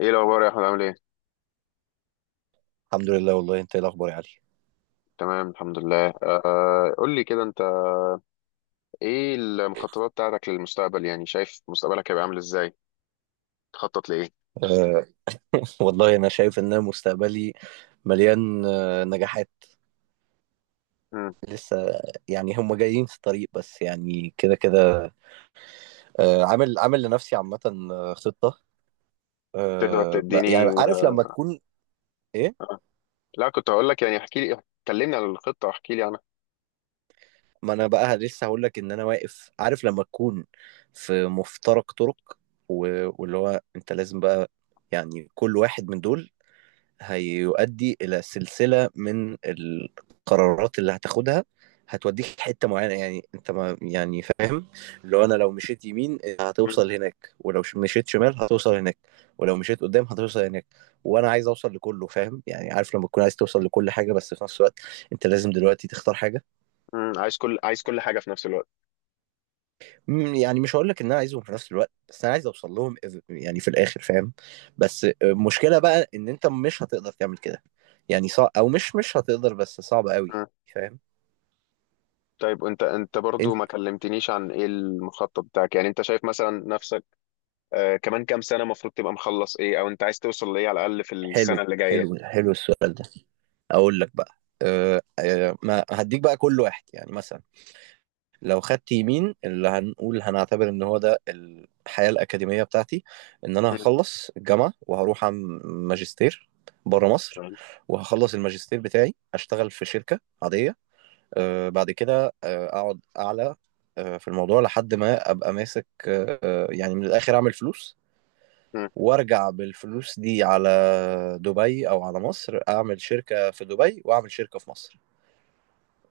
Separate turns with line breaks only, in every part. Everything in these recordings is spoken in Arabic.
ايه الاخبار يا احمد؟ عامل ايه؟
الحمد لله، والله انت ايه الاخبار يا علي؟
تمام الحمد لله. قول لي كده، انت ايه المخططات بتاعتك للمستقبل؟ يعني شايف مستقبلك هيبقى عامل ازاي؟ تخطط لايه؟
أه والله انا شايف ان مستقبلي مليان نجاحات
مم.
لسه، يعني هم جايين في الطريق، بس يعني كده كده. عامل لنفسي عامه خطه.
تقدر
يعني
تديني؟
عارف لما تكون ايه.
لا، كنت هقول لك يعني احكي لي، كلمني عن الخطه واحكي لي عنها.
ما انا بقى لسه هقول لك ان انا واقف، عارف لما تكون في مفترق طرق. واللي هو انت لازم بقى يعني كل واحد من دول هيؤدي الى سلسله من القرارات اللي هتاخدها، هتوديك حته معينه يعني، انت ما يعني فاهم. لو انا، لو مشيت يمين
مم.
هتوصل هناك، ولو مشيت شمال هتوصل هناك، ولو مشيت قدام هتوصل هناك، وانا عايز اوصل لكله فاهم يعني، عارف لما تكون عايز توصل لكل حاجه بس في نفس الوقت انت لازم دلوقتي تختار حاجه.
مم. عايز كل حاجه في نفس الوقت.
يعني مش هقول لك ان انا عايزهم في نفس الوقت، بس انا عايز اوصل لهم يعني في الاخر فاهم. بس المشكله بقى ان انت مش هتقدر تعمل كده، يعني صعب، او مش هتقدر، بس صعب قوي.
مم.
فاهم
طيب وانت برضو
انت.
ما كلمتنيش عن ايه المخطط بتاعك؟ يعني انت شايف مثلا نفسك كمان كام سنه المفروض تبقى مخلص ايه، او انت عايز توصل لايه على الاقل في
حلو
السنه اللي جايه؟
حلو حلو السؤال ده. اقول لك بقى، أه أه ما هديك بقى كل واحد، يعني مثلا لو خدت يمين، اللي هنقول هنعتبر ان هو ده الحياة الأكاديمية بتاعتي، ان انا
مم.
هخلص الجامعة وهروح اعمل ماجستير بره مصر، وهخلص الماجستير بتاعي اشتغل في شركة عادية، بعد كده اقعد اعلى في الموضوع لحد ما ابقى ماسك، يعني من الاخر اعمل فلوس،
مم.
وارجع بالفلوس دي على دبي او على مصر، اعمل شركة في دبي واعمل شركة في مصر،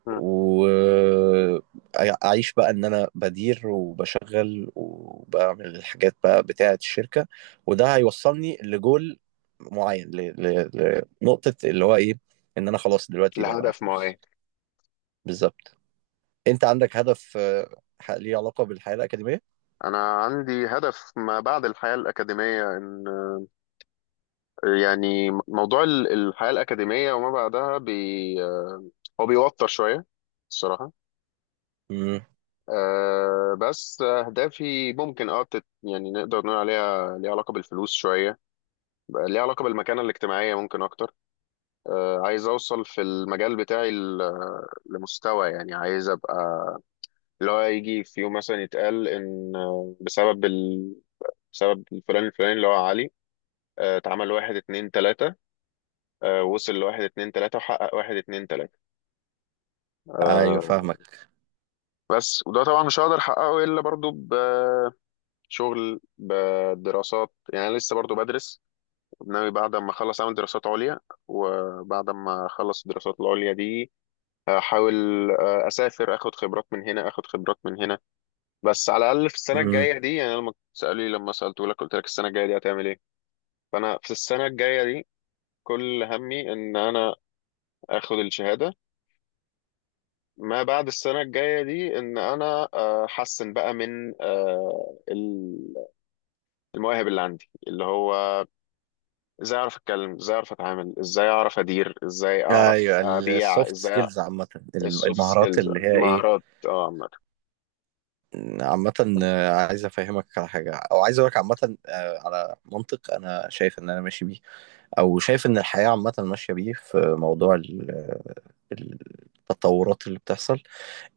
مم.
واعيش بقى ان انا بدير وبشغل وبعمل الحاجات بقى بتاعة الشركة، وده هيوصلني لجول معين، ل... لنقطة اللي هو ايه، ان انا خلاص دلوقتي بقى معايا
الهدف ما هو
فلوس.
ايه؟
بالظبط. انت عندك هدف ليه علاقة بالحياة الأكاديمية؟
أنا عندي هدف ما بعد الحياة الأكاديمية. يعني موضوع الحياة الأكاديمية وما بعدها بي، هو بيوتر شوية الصراحة.
امم
بس أهدافي ممكن يعني نقدر نقول عليها ليها علاقة بالفلوس شوية، بقى ليها علاقة بالمكانة الاجتماعية ممكن أكتر. عايز أوصل في المجال بتاعي لمستوى، يعني عايز أبقى اللي هو يجي في يوم مثلا يتقال إن بسبب الفلان الفلاني اللي هو علي، اتعمل واحد اتنين تلاتة، وصل لواحد اتنين تلاتة وحقق واحد اتنين تلاتة.
ايوه
آه،
فاهمك.
بس وده طبعا مش هقدر أحققه إلا برضو بشغل بدراسات. يعني أنا لسه برضو بدرس، ناوي بعد ما أخلص أعمل دراسات عليا، وبعد ما أخلص الدراسات العليا دي أحاول أسافر أخد خبرات من هنا أخد خبرات من هنا. بس على الأقل في السنة
امم
الجاية دي، يعني أنا لما سألوني لما سألتهولك قلت لك السنة الجاية دي هتعمل إيه، فأنا في السنة الجاية دي كل همي إن أنا آخد الشهادة. ما بعد السنة الجاية دي إن أنا أحسن بقى من المواهب اللي عندي، اللي هو إزاي أعرف أتكلم، إزاي أعرف أتعامل، إزاي أعرف أدير، إزاي أعرف
ايوه
أبيع
السوفت
إزاي.
سكيلز عامة،
السوفت
المهارات
سكيلز،
اللي هي ايه
المهارات اه عامة.
عامة. عايز أفهمك على حاجة، أو عايز أقولك عامة على منطق أنا شايف إن أنا ماشي بيه، أو شايف إن الحياة عامة ماشية بيه، في موضوع ال- التطورات اللي بتحصل،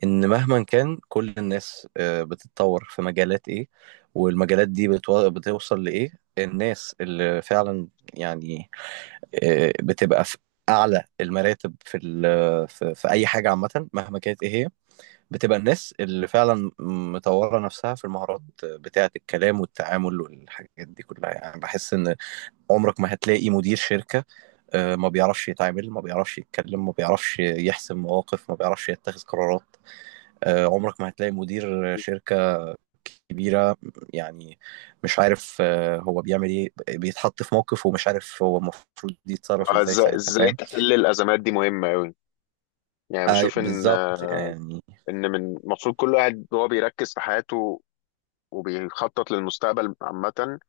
إن مهما كان كل الناس بتتطور في مجالات إيه، والمجالات دي بتوصل لإيه. الناس اللي فعلا يعني بتبقى في أعلى المراتب في في أي حاجة عامة مهما كانت إيه هي، بتبقى الناس اللي فعلا مطورة نفسها في المهارات بتاعة الكلام والتعامل والحاجات دي كلها. يعني بحس إن عمرك ما هتلاقي مدير شركة ما بيعرفش يتعامل، ما بيعرفش يتكلم، ما بيعرفش يحسم مواقف، ما بيعرفش يتخذ قرارات. عمرك ما هتلاقي مدير شركة كبيرة يعني مش عارف هو بيعمل ايه، بيتحط في موقف ومش عارف هو المفروض يتصرف ازاي
إزاي
ساعتها
إزاي
فاهم.
تحل الأزمات دي مهمة أوي. يعني بشوف إن
بالظبط يعني.
إن من المفروض كل واحد وهو بيركز في حياته وبيخطط للمستقبل عامة،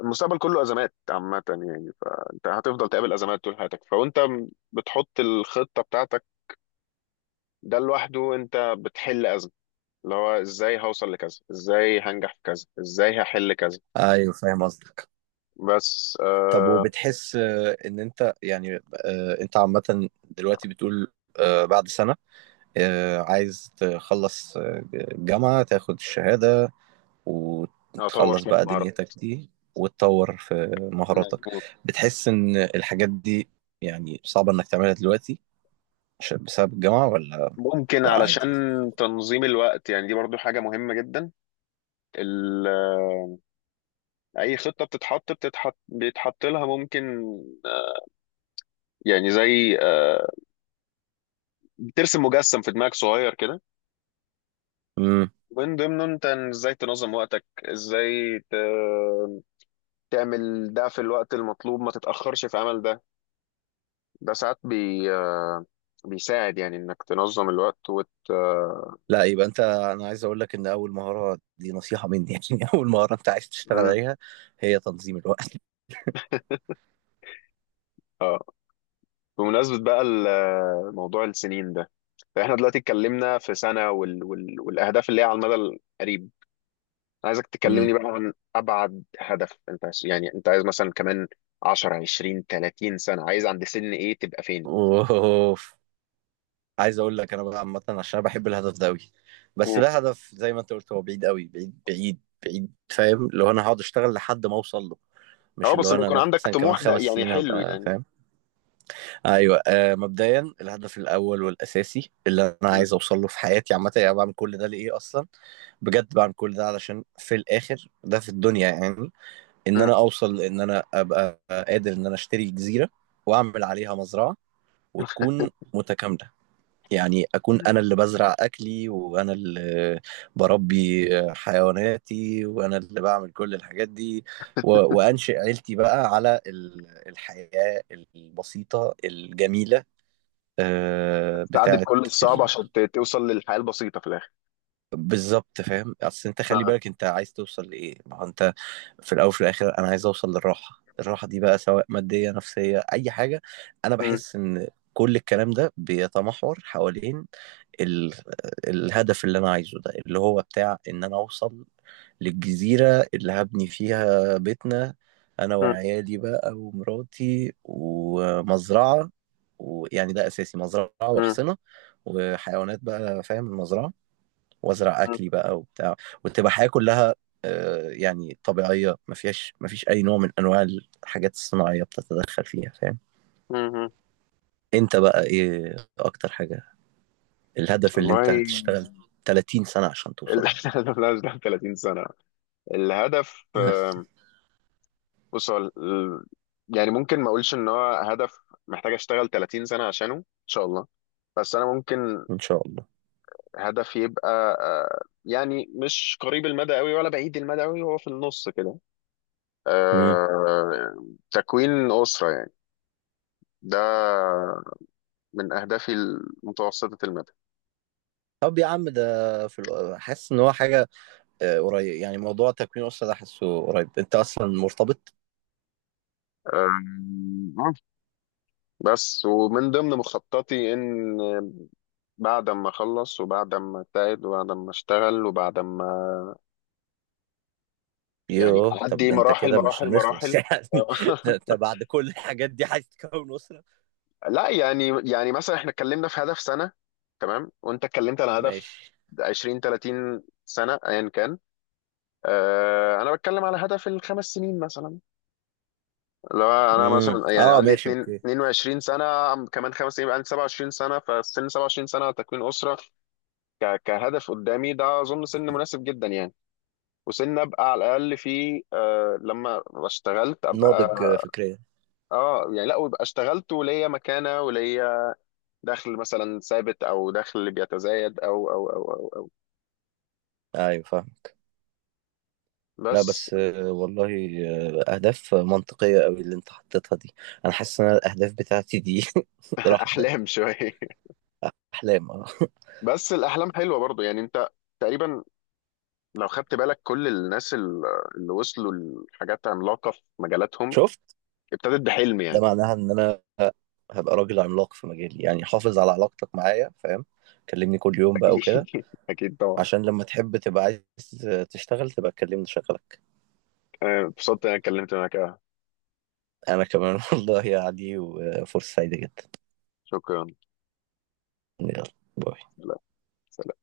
المستقبل كله ازمات عامه. يعني فانت هتفضل تقابل ازمات طول حياتك، بتحط الخطه بتاعتك، ده لوحده انت بتحل ازمه، اللي هو ازاي هوصل لكذا، ازاي هنجح في كذا، ازاي هحل كذا.
ايوه فاهم قصدك.
بس
طب
آه،
وبتحس ان انت يعني انت عامة دلوقتي بتقول بعد سنة عايز تخلص الجامعة، تاخد الشهادة
اطور
وتخلص
شويه
بقى
مهارات.
دنيتك دي وتطور في مهاراتك.
مظبوط.
بتحس ان الحاجات دي يعني صعبة انك تعملها دلوقتي بسبب الجامعة ولا؟
ممكن
لا
علشان
عادي.
تنظيم الوقت، يعني دي برضو حاجه مهمه جدا. ال- آه، اي خطه بتتحط بتتحط بيتحط لها ممكن آه، يعني زي بترسم مجسم في دماغك صغير كده،
امم
ومن ضمنه انت ازاي تنظم وقتك، ازاي تعمل ده في الوقت المطلوب ما تتأخرش في عمل ده. ده ساعات بي... آه، بيساعد يعني انك تنظم الوقت وت... آه،
لا يبقى انت، انا عايز اقول لك ان اول مهارة دي نصيحة مني يعني اول مهارة انت عايز تشتغل
مم.
عليها هي تنظيم الوقت.
اه، بمناسبة بقى موضوع السنين ده، احنا دلوقتي اتكلمنا في سنة والاهداف اللي هي على المدى القريب. عايزك
امم
تكلمني بقى عن ابعد هدف انت يعني انت عايز مثلا كمان 10 20 30 سنة، عايز عند سن ايه تبقى فين؟
اوف. عايز اقول لك انا بقى عامه، عشان انا بحب الهدف ده قوي، بس ده هدف زي ما انت قلت هو بعيد قوي، بعيد بعيد بعيد فاهم، اللي هو انا هقعد اشتغل لحد ما اوصل له، مش
اه،
اللي
بس
هو
ان
انا
يكون عندك
مثلا كمان
طموح ده
خمس
يعني
سنين
حلو
هبقى
يعني.
فاهم. ايوه مبدئيا الهدف الاول والاساسي اللي انا
مم.
عايز اوصل له في حياتي عامه، يعني بعمل كل ده لايه اصلا؟ بجد بعمل كل ده علشان في الاخر ده في الدنيا يعني، ان
مم.
انا اوصل ان انا ابقى قادر ان انا اشتري جزيره واعمل عليها مزرعه وتكون متكامله، يعني أكون أنا اللي بزرع أكلي، وأنا اللي بربي حيواناتي، وأنا اللي بعمل كل الحاجات دي، وأنشئ عيلتي بقى على الحياة البسيطة الجميلة
تعدي
بتاعت
بكل الصعب
ال...
عشان توصل للحياة البسيطة في الآخر.
بالظبط. فاهم، أصل أنت خلي
اه.
بالك أنت عايز توصل لإيه، ما هو أنت في الأول وفي الآخر أنا عايز أوصل للراحة. الراحة دي بقى سواء مادية، نفسية، أي حاجة. أنا
مم.
بحس إن كل الكلام ده بيتمحور حوالين ال... الهدف اللي انا عايزه ده، اللي هو بتاع ان انا اوصل للجزيرة اللي هبني فيها بيتنا، انا
مم.
وعيالي بقى ومراتي ومزرعة. ويعني ده اساسي، مزرعة
مم.
وحصنة وحيوانات بقى فاهم، المزرعة وازرع اكلي بقى وبتاع، وتبقى حياة كلها يعني طبيعية، ما فيش اي نوع من انواع الحاجات الصناعية بتتدخل فيها فاهم.
مم. مم.
انت بقى ايه اكتر حاجة، الهدف اللي انت
والله
هتشتغل 30 سنة عشان
ال-
توصل؟
لا، مش ده 30 سنة الهدف.
لا
بص هو يعني ممكن ما اقولش ان هو هدف محتاج اشتغل 30 سنة عشانه ان شاء الله، بس انا ممكن
ان شاء الله.
هدف يبقى يعني مش قريب المدى قوي ولا بعيد المدى قوي، هو في النص كده.
امم
آه، تكوين أسرة يعني. ده من أهدافي المتوسطة المدى.
طب يا عم ده، في حاسس ان هو حاجه قريب؟ يعني موضوع تكوين اسره ده حاسه قريب، انت اصلا مرتبط؟
أم، آه، بس ومن ضمن مخططي إن بعد ما أخلص وبعد ما أجتهد وبعد ما أشتغل وبعد ما يعني
يوه طب
أعدي
ده انت
مراحل
كده مش
مراحل
هنخلص
مراحل.
يعني، ده انت بعد كل الحاجات دي عايز تكون اسره.
لا يعني مثلا إحنا اتكلمنا في هدف سنة تمام، وأنت اتكلمت على هدف
ماشي.
20 30 سنة أيا كان. أنا بتكلم على هدف الخمس سنين مثلا، اللي هو انا مثلا يعني
اه
عندي
ماشي
2
اوكي.
22 سنه، كمان 5 سنين يبقى عندي 27 سنه. فسن 27 سنه تكوين اسره كهدف قدامي ده اظن سن مناسب جدا يعني. وسن ابقى على الاقل فيه آه لما اشتغلت ابقى
ناضج فكريا.
اه يعني، لا ويبقى اشتغلت وليا مكانه وليا دخل مثلا ثابت او دخل بيتزايد أو.
ايوه فاهمك. لا
بس.
بس والله اهداف منطقيه قوي اللي انت حطيتها دي. انا حاسس ان أنا الاهداف بتاعتي دي راح في ده،
احلام شويه.
احلام اه.
بس الاحلام حلوه برضو يعني، انت تقريبا لو خدت بالك كل الناس اللي وصلوا لحاجات عملاقة في مجالاتهم
شفت
ابتدت بحلم
ده
يعني.
معناها ان انا هبقى راجل عملاق في مجالي، يعني حافظ على علاقتك معايا فاهم، كلمني كل يوم بقى وكده،
أكيد، أكيد طبعا.
عشان لما تحب تبقى عايز تشتغل تبقى تكلمني شغلك.
أنا اتبسطت إن أنا اتكلمت معاك.
انا كمان والله يا علي، وفرصة سعيدة جدا.
شكرا.
يلا. باي.
لا، سلام.